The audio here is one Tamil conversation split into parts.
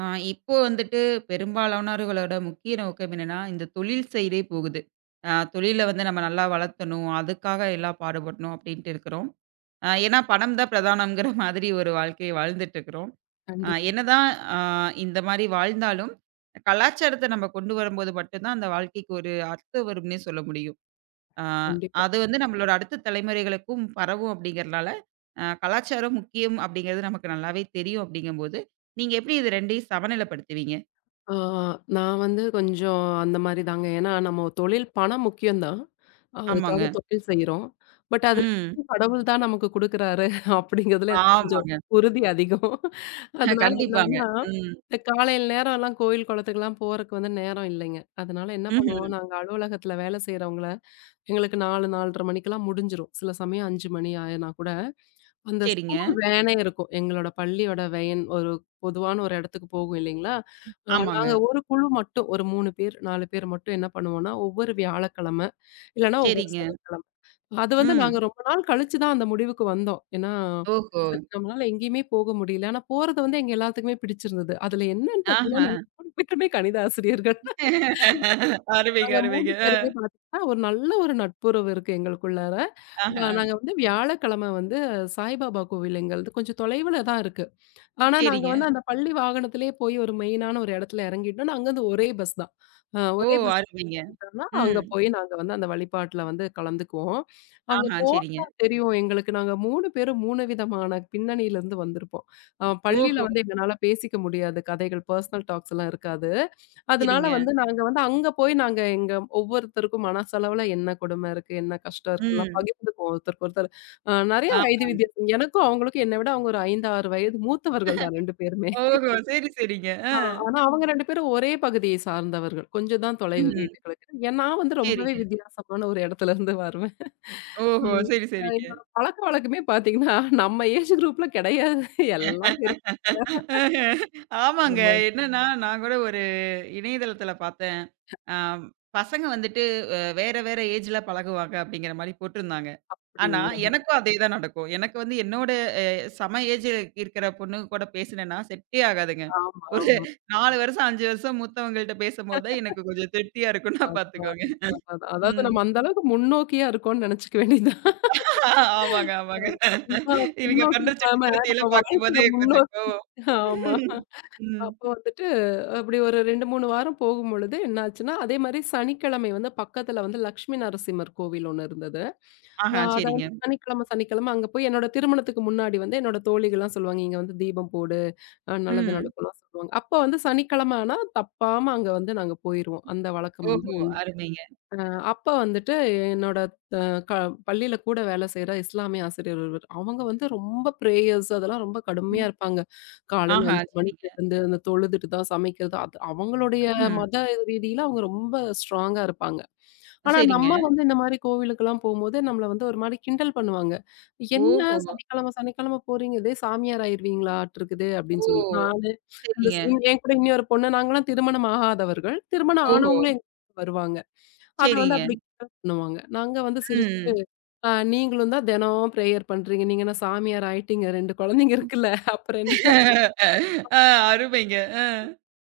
ஆ இப்போ வந்துட்டு பெரும்பாலானவர்களோட முக்கிய நோக்கம் என்னன்னா, இந்த தொழில் சைடே போகுது. தொழில வந்து நம்ம நல்லா வளர்த்தணும், அதுக்காக எல்லாம் பாடுபடணும் அப்டின்ட்டு இருக்கிறோம். ஏன்னா பணம் தான் பிரதானம்ங்கிற மாதிரி ஒரு வாழ்க்கைய வாழ்ந்துட்டு இருக்கிறோம். கண்டிப்பா, என்னதான். அ இந்த மாரி வாழ்ந்தாலும், கலாச்சாரத்த நம்ம கொண்டு வரும்போது மட்டும் தான் அந்த வாழ்க்கைக்கு ஒரு அர்த்தம் வரும்னே சொல்ல முடியும். ஆ கண்டிப்பா. அது வந்து நம்மளோட அடுத்த தலைமுறைகளுக்கும் பரவும் அப்படிங்கிறனால, கலாச்சாரம் முக்கியம் அப்படிங்கிறது நமக்கு நல்லாவே தெரியும் அப்படிங்கும்போது, நீங்க எப்படி இது 2யும் சமநிலைப்படுத்துவீங்க? ஆ நான் வந்து கொஞ்சம் அந்த மாரி தாங்க. ஏன்னா நம்ம தொழில் பணம் முக்கியம் தான். ஆமாங்க. அதுக்காக தொழில் செய்றோம். பட் அது ம். கடவுள் தான் நமக்கு குடுக்குறாரு அப்படிங்கிறதுல எனக்கு கொஞ்சம் ஆமாங்க. உறுதி அதிகம். அதனால கண்டிப்பாங்க. என்னன்னா, ம். இந்த காலையில நேரம்லாம் கோயில் குளத்துக்குலாம் போறக்கு வந்து நேரம் இல்லைங்க. அதனால என்ன ம்ஹ்ம். பண்ணுவோம், நாங்க அலுவலகத்துல வேலை செய்றவங்கள எங்களுக்கு 4, 4:30 மணிக்கெல்லாம் முடிஞ்சிரும். சில சமயம் 5 மணி ஆனா கூட. அந்த சரிங்க. ஸ்கூல் வேனே இருக்கும். எங்களோட பள்ளியோட வேன் ஒரு பொதுவான ஒரு இடத்துக்கு போகும் இல்லைங்களா? ஆமாங்க. நாங்க ஒரு குழு மட்டும் ஒரு 3 பேர், 4 பேர் மட்டும் என்ன பண்ணுவோம்னா, ஒவ்வொரு வியாழக்கிழமை, இல்லன்னா ஒவ்வொரு சரிங்க. சனிக்கிழமை. அது வந்து ம். நாங்க ரொம்ப நாள் கழிச்சு தான் அந்த முடிவுக்கு வந்தோம். ஏன்னா, ஓஹோ! சரி நம்மளால எங்கேயுமே போக முடியல. ஆனா போறது வந்து எங்க எல்லாத்துக்குமே பிடிச்சிருந்தது. அதுல என்னன்னு பார்த்தீங்கன்னா, ஆஹா. நாங்க 3 பேருமே கணித ஆசிரியர்கள். அருமைங்க, நாங்க 3 அருமைங்க. அ. பேருமே பார்த்தீங்கன்னா, ஒரு நல்ல ஒரு நட்புறவு இருக்கு எங்களுக்குள்ளார. ஆஹா. நாங்க வந்து வியாழக்கிழமை வந்து சாய்பாபா கோவில் எங்கள்து கொஞ்சம் தொலைவுல தான் இருக்கு. ஆனா நாங்க சரிங்க. வந்து அந்த பள்ளி வாகனத்திலேயே போய் ஒரு மெயினான ஒரு இடத்துல இறங்கிட்டோம்னா, அங்கருந்து ஒரே பஸ் தான். ஓ! ஒரே பஸ் அருமைங்க. விட்டோம்னா, அங்க ம். போய் நாங்க வந்து அந்த வழிபாட்டுல வந்து கலந்துக்குவோம். அங்க ஆஹா. சரிங்க. போட்டா தெரியும் எங்களுக்கு. நாங்க 3 பேரும் 3 விதமான பின்னணியிலருந்து வந்திருப்போம். பள்ளியில ஓஹோ! வந்து எங்கனால பேசிக்க முடியாது. கதைகள், பர்சனல் டாக்ஸ் எல்லாம் இருக்காது. அதனால சரிங்க. வந்து நாங்க வந்து அங்க போய் நாங்க எங்க ஒவ்வொருத்தருக்கும் மனசளவுல என்ன கொடுமை இருக்கு, என்ன கஷ்டம் இருக்கு எல்லாம் ம். பகிர்ந்துக்குவோம் ஒருத்தருக்கு ஒருத்தர். நெறைய ஆ. வயது வித்தியாசம். எனக்கும் அவங்களுக்கும் என்ன விட அவங்க ஒரு 5, 6 வயது மூத்தவர்கள் தான் 2 பேருமே. ஓஹோ! சரி, சரிங்க. ஆ, அ. ஆனா அவங்க 2 பேரும் ஒரே பகுதியை சார்ந்தவர்கள். கொஞ்சம் தான் தொலைவு ம்ஹ்ம். வீட்டுகளுக்கு. ஏன் நான் வந்து ரொம்பவே சரிங்க. வித்தியாசமான ஒரு இடத்துல இருந்து வருவேன். ஓஹோ! ம். சரி, அ சரிங்க. என்னோட பழக்கவழக்கமே பார்த்தீங்கன்னா, நம்ம ஏஜ் குரூப்ல கிடையாது. எல்லாம் பெரிய அஹ. ஆமாங்க. நம்ம என்னன்னா, நான் கூட ஒரு இணையதளத்தில பார்த்தேன். அ பசங்க வந்துட்டு வேற ஏஜ்ல பழகுவாங்க அப்படிங்கிற மாரி போட்டிருந்தாங்க. ஆனா, அப்படிங்களா? எனக்கும் அதே தான் நடக்கும். எனக்கு வந்து என்னோட அ சம ஏஜ் இருக்கிற பொண்ணுங்க கூட பேசினேன்னா, செட்டே ஆகாதுங்க. ஆமா, ஒரு ஆமா. 4 வருஷம், 5 வருஷம் மூத்தவங்கள்ட்ட பேசும்போது தான் எனக்கு கொஞ்சம் திருப்தியா இருக்கும்னா அதுதான், பார்த்துக்கோங்க. அதுதான், அதான். அதாவது ம். நம்ம அந்த அளவுக்கு முன்னோக்கியா இருக்கோம்னு நினைச்சுக்க வேண்டியது தான். ஆமாங்க, ஆமாங்க. ஆமா. பின்னா இவங்க பின்னோக்கி பண்ற இல்லாம நம்ம சுட்டித்தனத்தையெல்லாம் வாழ்க்கைய பார்க்கும்போது கொஞ்சம் முன்னோக்கி கோவம். ஆமா. அப்போ ம். வந்துட்டு, அப்படி ஒரு 2, 3 வாரம் போகும்பொழுது என்னாச்சுன்னா, அதே மாரி சனிக்கிழமை வந்து பக்கத்துல வந்து லட்சுமி நரசிம்மர் கோவில் ஒண்ணு இருந்தது. ஆஹா, அத சரிங்க. வந்து சனிக்கிழம அங்க போய் என்னோட திருமணத்துக்கு முன்னாடி வந்து என்னோட தோழிகள்லாம் சொல்லுவாங்க, "இங்க வந்து தீபம் போடு, நல்லது ம். நடக்கும்லாம்" சொல்லுவாங்க. அப்ப வந்து சனிக்கிழம ஆனா தப்பாம அங்க வந்து நாங்க போயிருவோம். அந்த வழக்கம் வந்து ஓஹோ! உண்டு. அருமைங்க. அ அப்ப வந்துட்டு என்னோட அ க பள்ளியில கூட வேலை செய்ற இஸ்லாமிய ஆசிரியர் ஒருவர். அவங்க வந்து ரொம்ப பிரேயர்ஸ் அதெல்லாம் ரொம்ப ம். கடுமையா இருப்பாங்க. காலையில ஆஹா, 5 சரிங்க. மணிக்கு எழுந்து அந்த தொழுதுட்டு தான் சமைக்கிறது. அது அவங்களுடைய ம்ஹ்ம். மத ரீதியில அவங்க ரொம்ப ஸ்ட்ராங்கா இருப்பாங்க. ஆனா சரிங்க. நம்ம வந்து இந்த மாரி கோவிலுக்கெல்லாம் போம்போது நம்மள வந்து ஒரு மாரி கிண்டல் பண்ணுவாங்க. "என்ன ஓஹோ! சனிக்கிழமை, சனிக்கிழமை போறீங்க, இதே சாமியார் ஆயிருவீங்களாட்டுருக்குது" அப்படின்னு சொல்லி. ஓ! நானு அந்த சரிங்க. என் கூட இன்னொரு பொண்ணு நாங்கலாம் திருமணம் ஆகாதவர்கள். திருமணம் ஓஹோ! ஆனவங்களும் எங்க வீட்டுக்கு வருவாங்க. அத வந்து சரிங்க. அப்படி பண்ணுவாங்க. நாங்க வந்து சிரிச்சுட்டு, ம். நீங்களும் தான் தினம் பிரேயர் பண்றீங்க. நீங்க என்ன சாமியார் ஆயிட்டீங்க. 2 குழந்தைங்க இருக்குல்ல. அப்புறம் என்ன?" ஆ அருமைங்க. ஆ.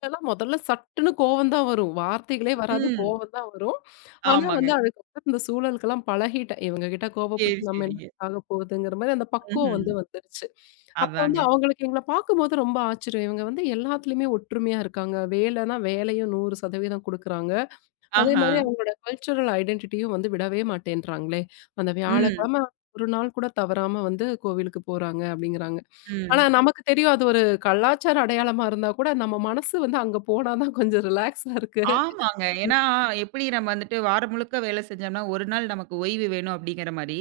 அதெல்லாம் முதல்ல சட்டுன்னு கோவம் தான் வரும். வார்த்தைகளே வராது. ம். கோவம் தான் வரும். ஆனா வந்து ஆமாங்க. அதுக்கப்புறம் இந்த சூழலுக்கெல்லாம் பழகிட்டேன். இவங்க கிட்ட சரி, கோவப்பட்டு நம்ம என்ன சரிங்க. ஆக போகுதுங்கிற மாரி அந்த பக்குவம் ம்ஹ்ம். வந்து வந்துருச்சு. அப்போ வந்து அதாங்க. அவங்களுக்கு எங்கள பார்க்கும்போது ரொம்ப ஆச்சரியம். இவங்க வந்து எல்லாத்துலயுமே ஒற்றுமையா இருக்காங்க. வேலைன்னா வேலையும் 100% குடுக்குறாங்க. அதே ஆஹா. மாரி அவங்களோட கல்ச்சுரல் ஐடென்டிட்டியும் வந்து விடவே மாட்டேன்றாங்களே. அந்த ம். வியாழக்கிழம ஒரு நாள் கூட தவறாம வந்து கோவிலுக்கு போறாங்க அப்டிங்கிறாங்க. ஆனா ம். நமக்கு தெரியும் அது ஒரு கலாச்சார அடையாளமா இருந்தா கூட நம்ம மனசு வந்து அங்க போனா தான் கொஞ்சம் ரிலாக்ஸா இருக்கு. ஆமாங்க. ஏன்னா, எப்படி நம்ம வந்துட்டு வாரம் முழுக்க வேலை செஞ்சோம்னா, ஒரு நாள் நமக்கு ஓய்வு வேணும் அப்படிங்கிற மாரி,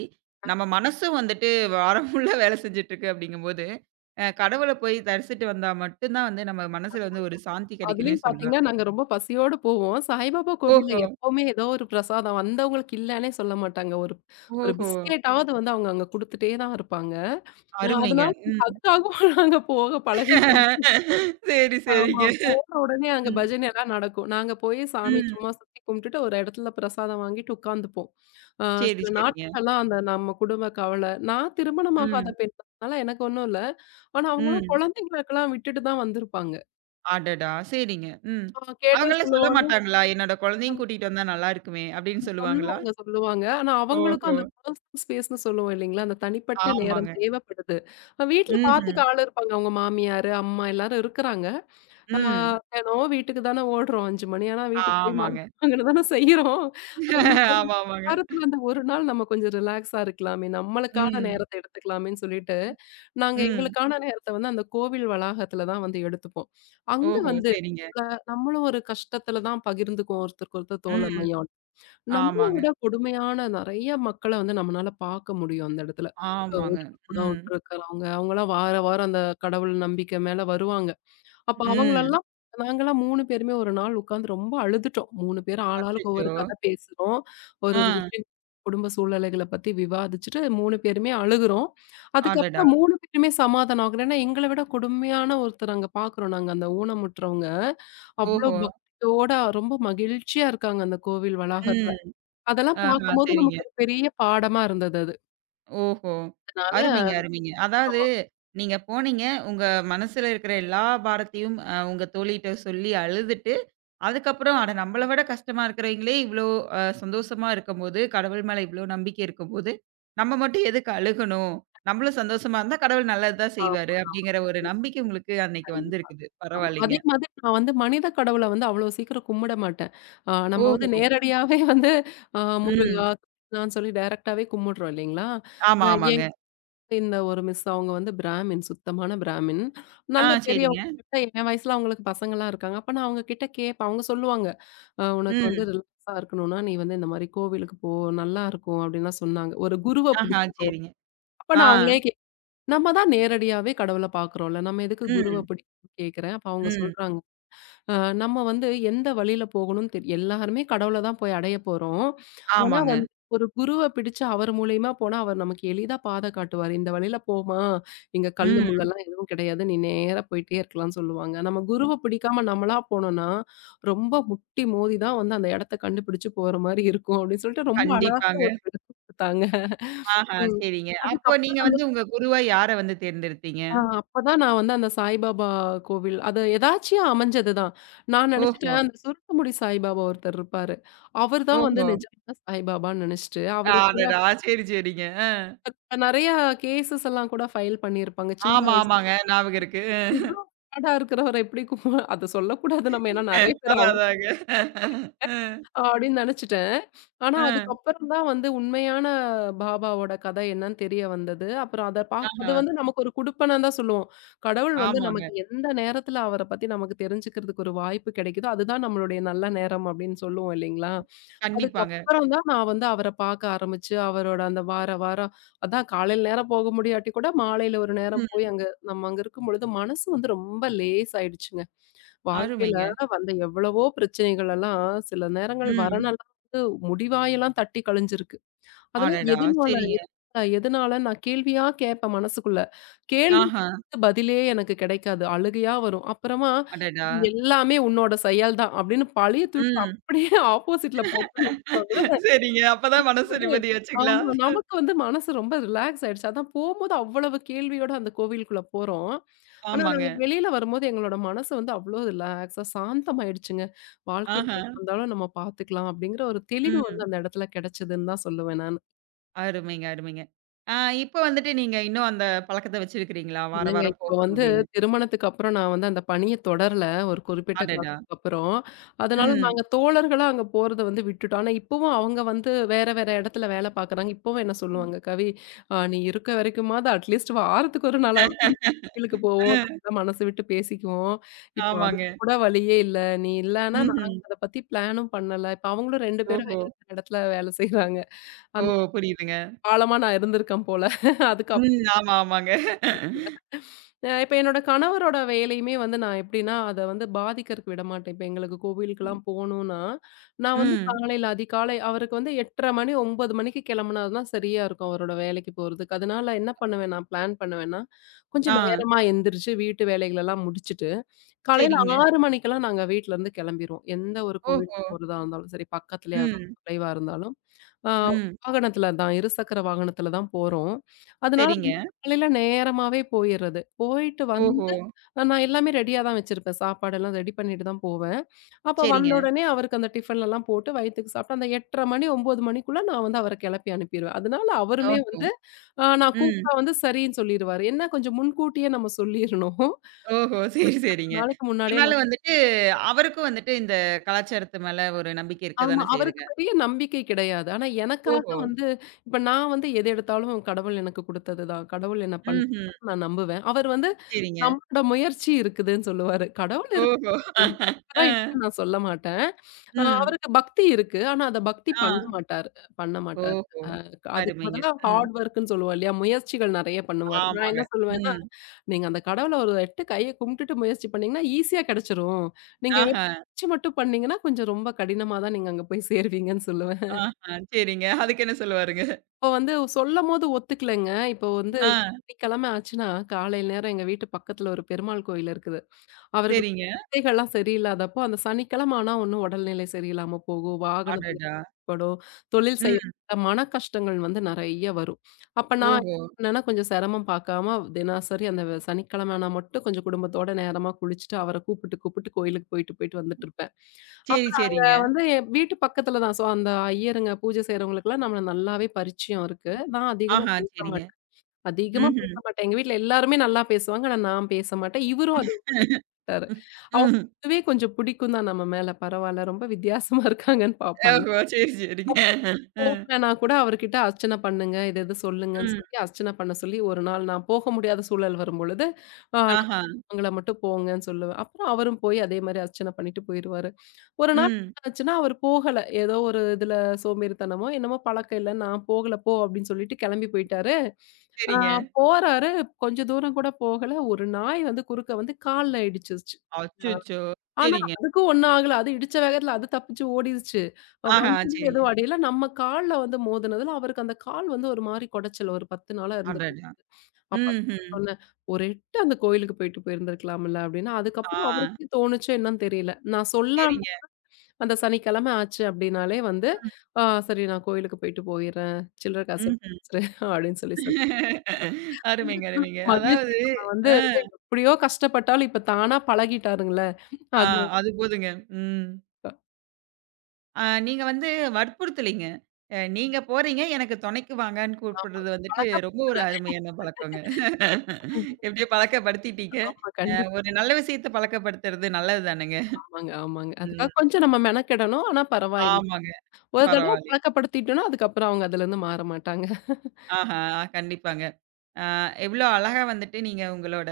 நம்ம மனசும் வந்துட்டு வாரம் ஃபுல்லா வேலை செஞ்சுட்டுருக்கு அப்படிங்கும்போது, கடவுள போய் தரிசிட்டு வந்தா மட்டும் தான் வந்து நம்ம மனசுல வந்து ஒரு சாந்தி கிடைக்கும்னே அதுலயும் பார்த்தீங்கன்னா, சொல்லாங்க. நாங்க ரொம்ப பசியோடு போவோம். சாய்பாபா கோவில்ல ஓஹோ! எப்பவுமே ஏதோ ஒரு பிரசாதம் வந்தவங்களுக்கு இல்லன்னே சொல்ல மாட்டாங்க. ஒரு ஒரு ஓஹோ! பிஸ்கெட்டாவது வந்து அவங்க அங்க குடுத்துட்டே தான் இருப்பாங்க. அருமைங்க. அதனால ம். அதுக்காகவும் நாங்க போக பழகிட்டோம். சரி, ஆமா. சரிங்க. போன உடனே அங்க ம், பஜனை எல்லாம் நடக்கும். நாங்க போய் சாமி ம். சும்மா சுத்தி கும்பிட்டுட்டு ஒரு இடத்துல பிரசாதம் வாங்கிட்டு உட்காந்துப்போம். அ சரி, சில சரிங்க. நாட்கள்லாம் அந்த நம்ம குடும்ப கவலை. நான் திருமணமாகாத ம், பெண்ணால எனக்கு ஒண்ணும் இல்ல. ஆனா அவங்களும் ம். குழந்தைங்களுக்கெல்லாம் விட்டுட்டு தான் வந்திருப்பாங்க. அடடா! சரிங்க. ம். கேட்டா அவங்கலாம் சொல்ல சொல்லுவாங்க. மாட்டாங்களா? "என்னோட குழந்தையும் கூட்டிட்டு வந்தா நல்லா இருக்குமே" அப்படின்னு சொல்லுவாங்களா? சொல்லுவாங்க, சொல்லுவாங்க. ஆனா அவங்களுக்கும் ஓஹோ! அந்த பர்சனல் ஸ்பேஸ்ன்னு சொல்லுவோம் இல்லைங்களா? அந்த தனிப்பட்ட நேரம் ஆமாங்க. தேவைப்படுது. வீட்ல ம்ஹ்ம். பார்த்துக்க ஆள் இருப்பாங்க. அவங்க மாமியாரு, அம்மா எல்லாரும் இருக்கிறாங்க. ஆ ம். தினம் வீட்டுக்கு தானே ஓடுறோம். 5 மணி ஆனா வீட்டுக்கு போய் ஆமாங்க. மார்க் வாங்கன்னு தானே செய்றோம். இன்னைக்கு ஒரு ஆமா, ஆமாங்க. வாரத்துல அந்த ஒரு நாள் நம்ம கொஞ்சம் ரிலாக்ஸா இருக்கலாமே, நம்மளுக்கான ம். நேரத்த எடுத்துக்கலாமேன்னு சொல்லிட்டு, நாங்க ம். எங்களுக்கான நேரத்த வந்து அந்த கோவில் வளாகத்துல தான் வந்து எடுத்துப்போம். அங்க ஓஹோ! வந்து சரிங்க. அ நம்மளும் ஒரு கஷ்டத்துல தான் பகிர்ந்துக்குவோம் ஒருத்தருக்கு ஒருத்தர் ம். தோழமையோட. நம்மள ஆமாங்க, விட கொடுமையான நெறைய மக்கள வந்து நம்மனால பார்க்க முடியும் அந்த இடத்துல. ஆமாங்க. உடல் ம். ஊனமுற்று இருக்கிறவங்க, அவங்கலாம் வார வாரம் அந்த கடவுள் நம்பிக்கை மேல வருவாங்க. அப்ப ம். அவங்களெல்லாம் நாங்கலாம் 3 பேருமே ஒரு நாள் உட்காந்து ரொம்ப அழுதுட்டோம். 3 பேரும் ஆளாளுக்கு ஒவ்வொரு அச்சச்சோ! கதை பேசுறோம். ஒரு ஒரு ஆ. விஷயம் குடும்ப சூழ்நிலைகள பத்தி விவாதிச்சுட்டு 3 பேருமே அழுகுறோம். அடடா! அதுக்கப்புறம் 3 பேருமே சமாதானம் ஆகுறோம். ஏன்னா, எங்கள விட கொடுமையான ஒருத்தர் அங்க பார்க்குறோம் நாங்க அந்த ஊனமுற்றவங்க. அவ்ளோ ஓஹோ! பக்தியோட ரொம்ப மகிழ்ச்சியா இருக்காங்க அந்த கோவில் வளாகத்துல. ம். அதெல்லாம் ஆஹா! பார்க்கும்போது சரிங்க. நமக்கு ஒரு பெரிய பாடமா இருந்தது அது. ஓஹோ! அதனால அருமைங்க, அருமைங்க. அதாவது ஆமா. நீங்க போனீங்க. உங்க மனசுல இருக்கிற எல்லா பாரத்தையும் உங்க தோழிட்ட சொல்லி அழுதுட்டு அதுக்கப்புறம், அட நம்மள விட கஷ்டமா இருக்கிறவைங்களே இவ்ளோ சந்தோஷமா இருக்கும்போது, கடவுள் மேல இவ்ளோ நம்பிக்கை இருக்கும்போது, நம்ம மட்டும் எதுக்கு அழுகணும்? நம்மளும் சந்தோஷமா இருந்தா கடவுள் நல்லது தான் ஆ செய்வாரு. அப்படிங்கிற ஒரு நம்பிக்கை உங்களுக்கு அன்னைக்கு கண்டிப்பா. வந்திருக்குது. ஆமா. அதே பரவாயில்லைங்க. மாதிரி நான் வந்து மனித கடவுள வந்து அவ்ளோ சீக்கிரம் கும்பிட மாட்டேன். நம்ம வந்து ஓஹோ! நேரடியாவே வந்து ம். முருகா, கிருஷ்ணான்னு சொல்லி டைரக்ட்டாவே கும்பிடுறோம் இல்லைங்களா? ஆமா, அ ஆமாங்க. என்கிட்ட இந்த ஒரு மிஸ் அவங்க வந்து பிராமின், சுத்தமான பிராமின். ஆ நல்ல சரிங்க. பெரியவங்க கிட்ட என் வயசுல அவங்களுக்கு பசங்கலாம் இருக்காங்க. அப்ப நான் அவங்க கிட்ட கேட்பேன். அவங்க சொல்லுவாங்க. "உனக்கு வந்து ம். ரிலாக்ஸா இருக்கணும்னா, நீ வந்து இந்த மாரி கோவிலுக்கு போ. நல்லா இருக்கும்." அப்படின்லாம் சொன்னாங்க. "ஒரு குருவ ஆஹா புடிச்சுக்கோ." சரிங்க. அப்ப ஆ. நான் அவங்களே கே நம்ம தான் நேரடியாவே கடவுள பார்க்குறோம்ல. நம்ம எதுக்கு குருவ ம். பிடிக்கணும்னு கேட்கிறேன். அப்ப அவங்க ம். சொல்றாங்க. அ நம்ம வந்து எந்த வழியில போகணும்னு தெரி எல்லாருமே கடவுள தான் போய் அடைய போறோம். ஆனா ஆமாங்க. வந்து ஒரு குருவ பிடிச்சு அவர் மூலியமா போனா, அவர் நமக்கு எளிதா பாத காட்டுவாரு. இந்த வழியில போம்மா, இங்க கல்லு ம். முள்ளெல்லாம் எதுவும் கிடையாது. நீ நேரா போயிட்டே இருக்கலாம்னு சொல்லுவாங்க. நம்ம குருவ பிடிக்காம நம்மளா போனோம்னா, ரொம்ப முட்டி மோதி தான் வந்து அந்த இடத்த கண்டுபிடிச்சு போற மாரி இருக்கும். அப்படின்னு சொல்லிட்டு ரொம்ப அழகா கண்டிப்பாங்க. ஒரு விளக்கம் குடுத்தாங்க. ஆஹா ம். சரிங்க. அப்போ நீங்க அதுக்கப்புறம் வந்து உங்க குருவா யார வந்து தேர்ந்தெடுத்தீங்க? ஆ அப்பதான் நான் வந்து அந்த சாய்பாபா கோவில் அது எதார்ச்சியா அமைஞ்சதுதான். நான் ஓஹோ! நெனச்சுட்டேன் அந்த சுருட்ட முடி சாய்பாபா ஒருத்தர் இருப்பாரு. அவர் தான் வந்து ஓஹோ! நிஜமான சாய்பாபான்னு நெனச்சுட்டு, அவரு கூட அடடா! சரி, சரிங்க. ஆ. நெறைய கேஸஸ் எல்லாம் கூட ஃபைல் பண்ணியிருப்பாங்க சின்ன ஆமா, வயசுல. ஆமாங்க. ஞாபகம் இருக்கு. இவ்ளோ ஃப்ராடா இருக்கிறவர எப்படி கூ அத சொல்லக்கூடாது நம்ம ஏன்னா நெறைய பேர் அதான், அதாங்க. அ, அப்படின்னு நெனச்சுட்டேன். ஆனா அ, அதுக்கப்புறம் தான் வந்து உண்மையான பாபாவோட கதை என்னன்னு தெரிய வந்தது. அப்புறம் அத பா அது ஆஹா. வந்து நமக்கு ஒரு குடுப்பனன்னு தான் சொல்லுவோம். கடவுள் வந்து ஆமாங்க. நமக்கு எந்த நேரத்துல அவர பத்தி நமக்கு தெரிஞ்சுக்கிறதுக்கு ஒரு வாய்ப்பு கிடைக்குதோ, அதுதான் நம்மளுடைய நல்ல நேரம் அப்படின்னு சொல்லுவோம் இல்லைங்களா? கண்டிப்பாங்க. அதுக்கப்புறம் தான் நான் வந்து அவர பாக்க ஆரம்பிச்சு, அவரோட அந்த வார வாரம் அதான் காலையில நேரம் போக முடியாட்டி கூட மாலையில ஒரு நேரம் போய் ம். அங்க நம்ம அங்க இருக்கும்பொழுது மனசு வந்து ரொம்ப லேஸ் ஆயிடுச்சுங்க. வாழ்க்கையில அருமைங்க. வந்த எவ்வளவோ பிரச்சனைகள் எல்லாம் சில நேரங்கள் ம். வரனெல்லாம் வந்து முடிவாயெல்லாம் தட்டி கழிஞ்சிருக்கு. அதெல்லாம் அடடா! எதுனால சரிங்க. எதனால நான் கேள்வியா கேட்பேன் மனசுக்குள்ள. ஆஹா. கேள்விக்கு பதிலே எனக்கு கிடைக்காது. அழுகையா வரும். அப்புறமா அடடா! "இது எல்லாமே உன்னோட செயல் தான்" அப்படின்னு பழிய தூக்கி ம். அப்படியே ஆப்போசிட்ல போட்டுன்னு வச்சுக்கோங்களேன். சரிங்க. அப்பதான் மனசு வந்து நிம்மதியாச்சுங்களா? ஆமா. நமக்கு வந்து மனசு ரொம்ப ரிலாக்ஸ் ஆயிடுச்சு. அதான் போம்போது அவ்வளவு கேள்வியோட அந்த கோவிலுக்குள்ள போறோம். ஆனா, நாங்க ஆமாங்க. வெளியில வரும்போது எங்களோட மனசு வந்து அவ்ளோ ரிலாக்ஸா சாந்தமாயிடுச்சுங்க. வாழ்க்கையில ஆஹா. எது வந்தாலும் நம்ம பாத்துக்கலாம் அப்படிங்கிற ஒரு தெளிவு வந்து ம். அந்த இடத்துல கிடைச்சதுன்னு தான் சொல்லுவேன் நான். அருமைங்க, அருமைங்க. ஆ இப்ப வந்துட்டு நீங்க இன்னும் அந்த பழக்கத்த வச்சிருக்கிறீங்களா? வார இல்லங்க. வாரம் இப்போ போகணும் வந்து அப்படின்னு. திருமணத்துக்கு அப்புறம் நான் வந்து அந்த பணிய தொடரல. ஒரு குறிப்பிட்ட அடடா! காலத்துக்கு அப்புறம். அதனால ம். நாங்க தோழர்களா அங்க போறத வந்து விட்டுட்டோம். ஆனா இப்பவும் அவங்க வந்து வேற வேற இடத்துல வேல பார்க்குறாங்க. இப்பவும் என்ன சொல்லுவாங்க, "கவி, நீ இருக்க வரைக்குமாவது அட்லீஸ்ட் வாரத்துக்கு ஒரு நாளாவது நம்ம கோவிலுக்கு போவோம். அ, நம்மலாம் மனசு விட்டு பேசிக்குவோம். இப்போ ஆமாங்க. அதுக்கு கூட வழியே இல்ல. நீ இல்லன்னா ம்ஹ்ம். நாங்க அத பத்தி பிளானும் பண்ணல." இப்ப அவங்களும் 2 பேரும் ஓஹோ! வேற வேற இடத்துல வேல செய்றாங்க. ஓ! அந்த புரியுதுங்க. பாலமா நான் இருந்திருக்கேன் போல. அதுக்கு ம். ஆமா, ஆமாங்க. அப் அ இப்ப என்னோட கணவரோட வேலையுமே வந்து நான் எப்படின்னா, அத வந்து பாதிக்கறக்கு விடமாட்டேன். இப்ப எங்களுக்கு கோவிலுக்கெல்லாம் போணும்னா, நான் வந்து ம். காலையில அதிகாலை அவருக்கு வந்து 8:30 மணி 9:00 மணிக்கு கிளம்புனா தான் சரியா இருக்கும் அவரோட வேலைக்கு போறதுக்கு. அதனால என்ன பண்ணுவேன் நான் பிளான் பண்ணுவேன்னா, கொஞ்சம் ஆ. நேரமா எந்திரிச்சு வீட்டு வேலைகளெல்லாம் முடிச்சுட்டு, காலையில சரிங்க. 6 மணிக்கெல்லாம் நாங்க வீட்லருந்து கிளம்பிருவோம். எந்த ஒரு கோவிலுக்கு ஓஹோ! போறதா இருந்தாலும் சரி, பக்கத்துலயா இருந்தாலும், ம், தொலைவா இருந்தாலும், ஆ ம். வாகனத்துல தான் இருசக்கர வாகனத்துல தான் போறோம். அதனால சரிங்க. வந்து காலையில நேரமாவே போயிறது. போயிட்டு ஓஹோ! வந்து நான் எல்லாமே ரெடியா தான் வச்சிருப்பேன். சாப்பாடெல்லாம் ரெடி பண்ணிட்டு தான் போவேன். அப்ப வந்த சரிங்க. உடனே அவருக்கு அந்த டிஃபன்லலாம் போட்டு வயித்துக்கு சாப்பிட்டு, அந்த 8:30 மணி 9 மணிக்குள்ள நான் வந்து அவர கிளப்பி அனுப்பிருவேன். அதனால அவருமே ஓஹோ! வந்து நான் ம். கூப்பிட்டா வந்து சரின்னு சொல்லிருவாரு. ஏன்னா கொஞ்சம் முன்கூட்டியே நம்ம சொல்லிரணும். ஓஹோ! சரி, சரிங்க. நாளைக்கு முன்னாடியே ஆனாலும் வந்துட்டு, அவருக்கும் வந்துட்டு இந்த கலாச்சாரத்து மேல ஒரு நம்பிக்கை இருக்க ஆமா. தானே அவருக்கு செய்யுதுங்க. பெரிய நம்பிக்கை கிடையாது. ஆனா எனக்காக ஓஹோ! வந்து இப்ப நான் வந்து எது எடுத்தாலும் கடவுள் எனக்கு குடுத்தது தான். கடவுள் என்ன ம்ஹ்ம். பண்றாருன்னு நான் நம்புவேன். அவர் வந்து சரிங்க. நம்மளோட முயற்சி இருக்குதுன்னு சொல்லுவாரு. கடவுள் இருக்கு. ஓஹோ! இருக்கறதா அ, இல்லன்னு நான் சொல்ல மாட்டேன். ம். அவருக்கு பக்தி இருக்கு. ஆனா அத பக்தி ஆ. பண்ண மாட்டாரு பண்ண மாட்டாரு. ஓஹோ! அ அதுக்கு அருமைங்க. பதிலா ம். ஹார்ட் ஒர்க்ன்னு சொல்லுவோம் இல்லையா? முயற்சிகள் நெறைய பண்ணுவாரு. நான் ஆமாங்க. என்ன சொல்லுவேன்னா, ம். நீங்க அந்த கடவுள ஒரு 8 கைய கும்பிட்டுட்டு முயற்சி பண்ணீங்கன்னா, ஈஸியா கிடைச்சிரும். நீங்க வெறும் ஆஹ, முயற்சி மட்டும் பண்ணீங்கன்னா, கொஞ்சம் ரொம்ப கடினமா தான் நீங்க அங்க போய் சேருவீங்கன்னு சொல்லுவேன். ஆஹ. சரிங்க. அதுக்கு என்ன சொல்லுவாருங்க? அப்ப வந்து சொல்லும்போது ஒத்துக்கலங்க. இப்போ வந்து ஆ, சனிக்கிழமை ஆச்சுன்னா, காலை நேரம் எங்க வீட்டு பக்கத்துல ஒரு பெருமாள் கோயில் இருக்குது. அவருக்கு சரிங்க. குழந்தைகள்லாம் சரியில்லாதப்போ, அந்த சனிக்கிழம ஆனா ஒண்ணும் உடல்நிலை சரியில்லாம போகும். வாகனத்துல அடடா! படும். தொழில் செய்ய ம். மன கஷ்டங்கள் வந்து நெறைய வரும். அப்ப நான் ஓஹோ! என்னன்னா கொஞ்சம் சிரமம் பார்க்காம தினசரி அந்த சனிக்கிழம ஆனா மட்டும் கொஞ்சம் குடும்பத்தோட நேரமா குளிச்சுட்டு, அவர கூப்பிட்டு கூப்பிட்டு கோயிலுக்கு போயிட்டு போயிட்டு வந்துட்டுருப்பேன். சரி, அப்புறம் அங்க சரிங்க. வந்து என் வீட்டு பக்கத்துல தான். ஸோ அந்த ஐயருங்க பூஜை செய்றவங்களுக்கெல்லாம் நம்மள நல்லாவே பரிச்சயம் இருக்கு. நான் அதிகமா ஆஹா, பேச சரிங்க. மாட்டேன். அதிகமா ம்ஹ்ம். பேச மாட்டேன். எங்க வீட்ல எல்லாருமே நல்லா பேசுவாங்க. ஆனா நான் பேச மாட்டேன். இவரும் அதிகமா பேச மாட்டாரு. அவங்களுக்கு ம். இதுவே கொஞ்சம் பிடிக்கும் தான் நம்ம மேல. பரவால்ல ரொம்ப வித்தியாசமா இருக்காங்கன்னு பார்ப்பாங்க. ஓஹோ! சரி, சரிங்க. அ, போகலனா கூட அவர்கிட்ட அர்ச்சனை பண்ணுங்க. இது இது சொல்லுங்கன்னு ம். சொல்லி அர்ச்சனை பண்ண சொல்லி ஒரு நாள் நான் போக முடியாத சூழல் வரும்பொழுது, ஆ ஆஹா. அவங்கள மட்டும் போங்கன்னு சொல்லுவேன். அப்புறம் அவரும் போய் அதே மாரி அர்ச்சனை பண்ணிட்டு போயிருவாரு. ஒரு நாள் ம். என்ன ஆச்சுன்னா, அவரு போகல. ஏதோ ஒரு இதுல சோம்பேறித்தனமோ, என்னமோ பழக்கம் இல்ல. நான் போகல போ அப்படின்னு சொல்லிட்டு கிளம்பி போயிட்டாரு. ஆ சரிங்க. போறாரு. கொஞ்சம் தூரம் கூட போகல. ஒரு நாய் வந்து குறுக்க வந்து கால்ல இடிச்சிருச்சு. அச்சச்சோ! ஆனா சரிங்க. அதுக்கும் ஒண்ணும் ஆகல. அது இடிச்ச வேகத்துல அது தப்பிச்சு ஓடிருச்சு. ஆஹா, வண்டியும் சரிங்க. எதுவும் அடையல. நம்ம கால்ல வந்து மோதுனதுல அவருக்கு அந்த கால் வந்து ஒரு மாரி கொடைச்சல் ஒரு 10 நாளா இருந்துட்டு. அடடா! அப்ப தான் நான் ம்ஹ்ம். சொன்னேன், "ஒரு எட்டு அந்த கோயிலுக்கு போயிட்டு போயிருந்திருக்கலாம்ல" அப்படின்னு. அதுக்கப்புறம் ஆ. அவருக்கே தோணுச்சோ என்னன்னு தெரியல. நான் சொல்ல சரிங்க. அந்த சனிக்கிழமை ஆச்சு அப்படின்னாலே வந்து, "ஆ சரி நான் கோயிலுக்கு போயிட்டு போயிர்றேன். சில்லற காசு எடுத்து ம்ஹ்ம். வச்சுறேன்" அப்படின்னு சொல்லி சொல்லி இது அருமைங்க, ஒரு அருமைங்க. மகிழ்ச்சி. அதாவது நம்ம வந்து அ, எப்படியோ கஷ்டப்பட்டாலும் இப்ப தானா பழகிட்டாருங்களே. ஆ அது அது போதுங்க. ம். நீங்க வந்து வற்புறுத்தலைங்க. நீங்க போறீங்க, எனக்கு துணைக்கு வாங்கன்னு ஆமா கூப்பிடுறது வந்துட்டு பழக்க ரொம்ப ஒரு அருமையான பழக்கங்க. எப்படியோ பழக்கப்படுத்திட்டீங்க. ஆமா கண்டிப்பாங்க, ஒரு நல்ல விஷயத்த பழக்கப்படுத்துறது நல்லது தானங்க. ஆமாங்க. ஆமாங்க அதுக்காக ம். கொஞ்சம் நம்ம மெனக்கெடணும். ஆனா பரவாயில்ல. ஆமாங்க. ஒரு தடவ பரவால்ல. பழக்கப்படுத்திட்டோம்னா, அதுக்கப்புறம் அவங்க அதுலருந்து மாற மாட்டாங்க. ஆஹா! கண்டிப்பாங்க. அ எவ்ளோ அழகா வந்துட்டு நீங்க உங்களோட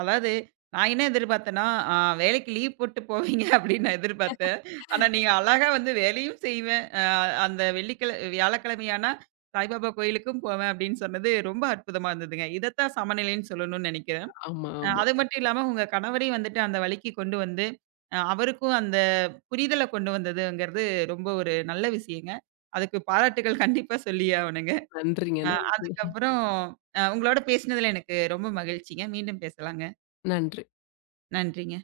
அதாவது நான் என்ன எதிர்பார்த்தேன்னா, அ வேலைக்கு லீவ் போட்டு போவீங்க அப்படின்னு நான் எதிர்பார்த்தேன். ஆனா நீங்க அழகா வந்து வேலையும் செய்வேன். அந்த வியாழக்கிழமையானா சாய்பாபா கோயிலுக்கும் போவேன் அப்படின்னு சொன்னது ரொம்ப அற்புதமா இருந்ததுங்க. இதத்தான் சமநிலைன்னு சொல்லணும்னு நெனைக்கிறேன். ஆமா, ஆமா. அது மட்டும் இல்லாம உங்க கணவரையும் வந்துட்டு அந்த வழிக்கு கொண்டு வந்து, அவருக்கும் அந்த புரிதல கொண்டு வந்ததுங்கிறது ரொம்ப ஒரு நல்ல விஷயங்க. அதுக்கு பாராட்டுகள் கண்டிப்பா சொல்லியே ஆவணுங்க. நன்றிங்க, நன்றி. அதுக்கப்புறம் உங்களோட பேசினதுல எனக்கு ரொம்ப மகிழ்ச்சிங்க. மீண்டும் பேசலாங்க. நன்றி. நன்றிங்க.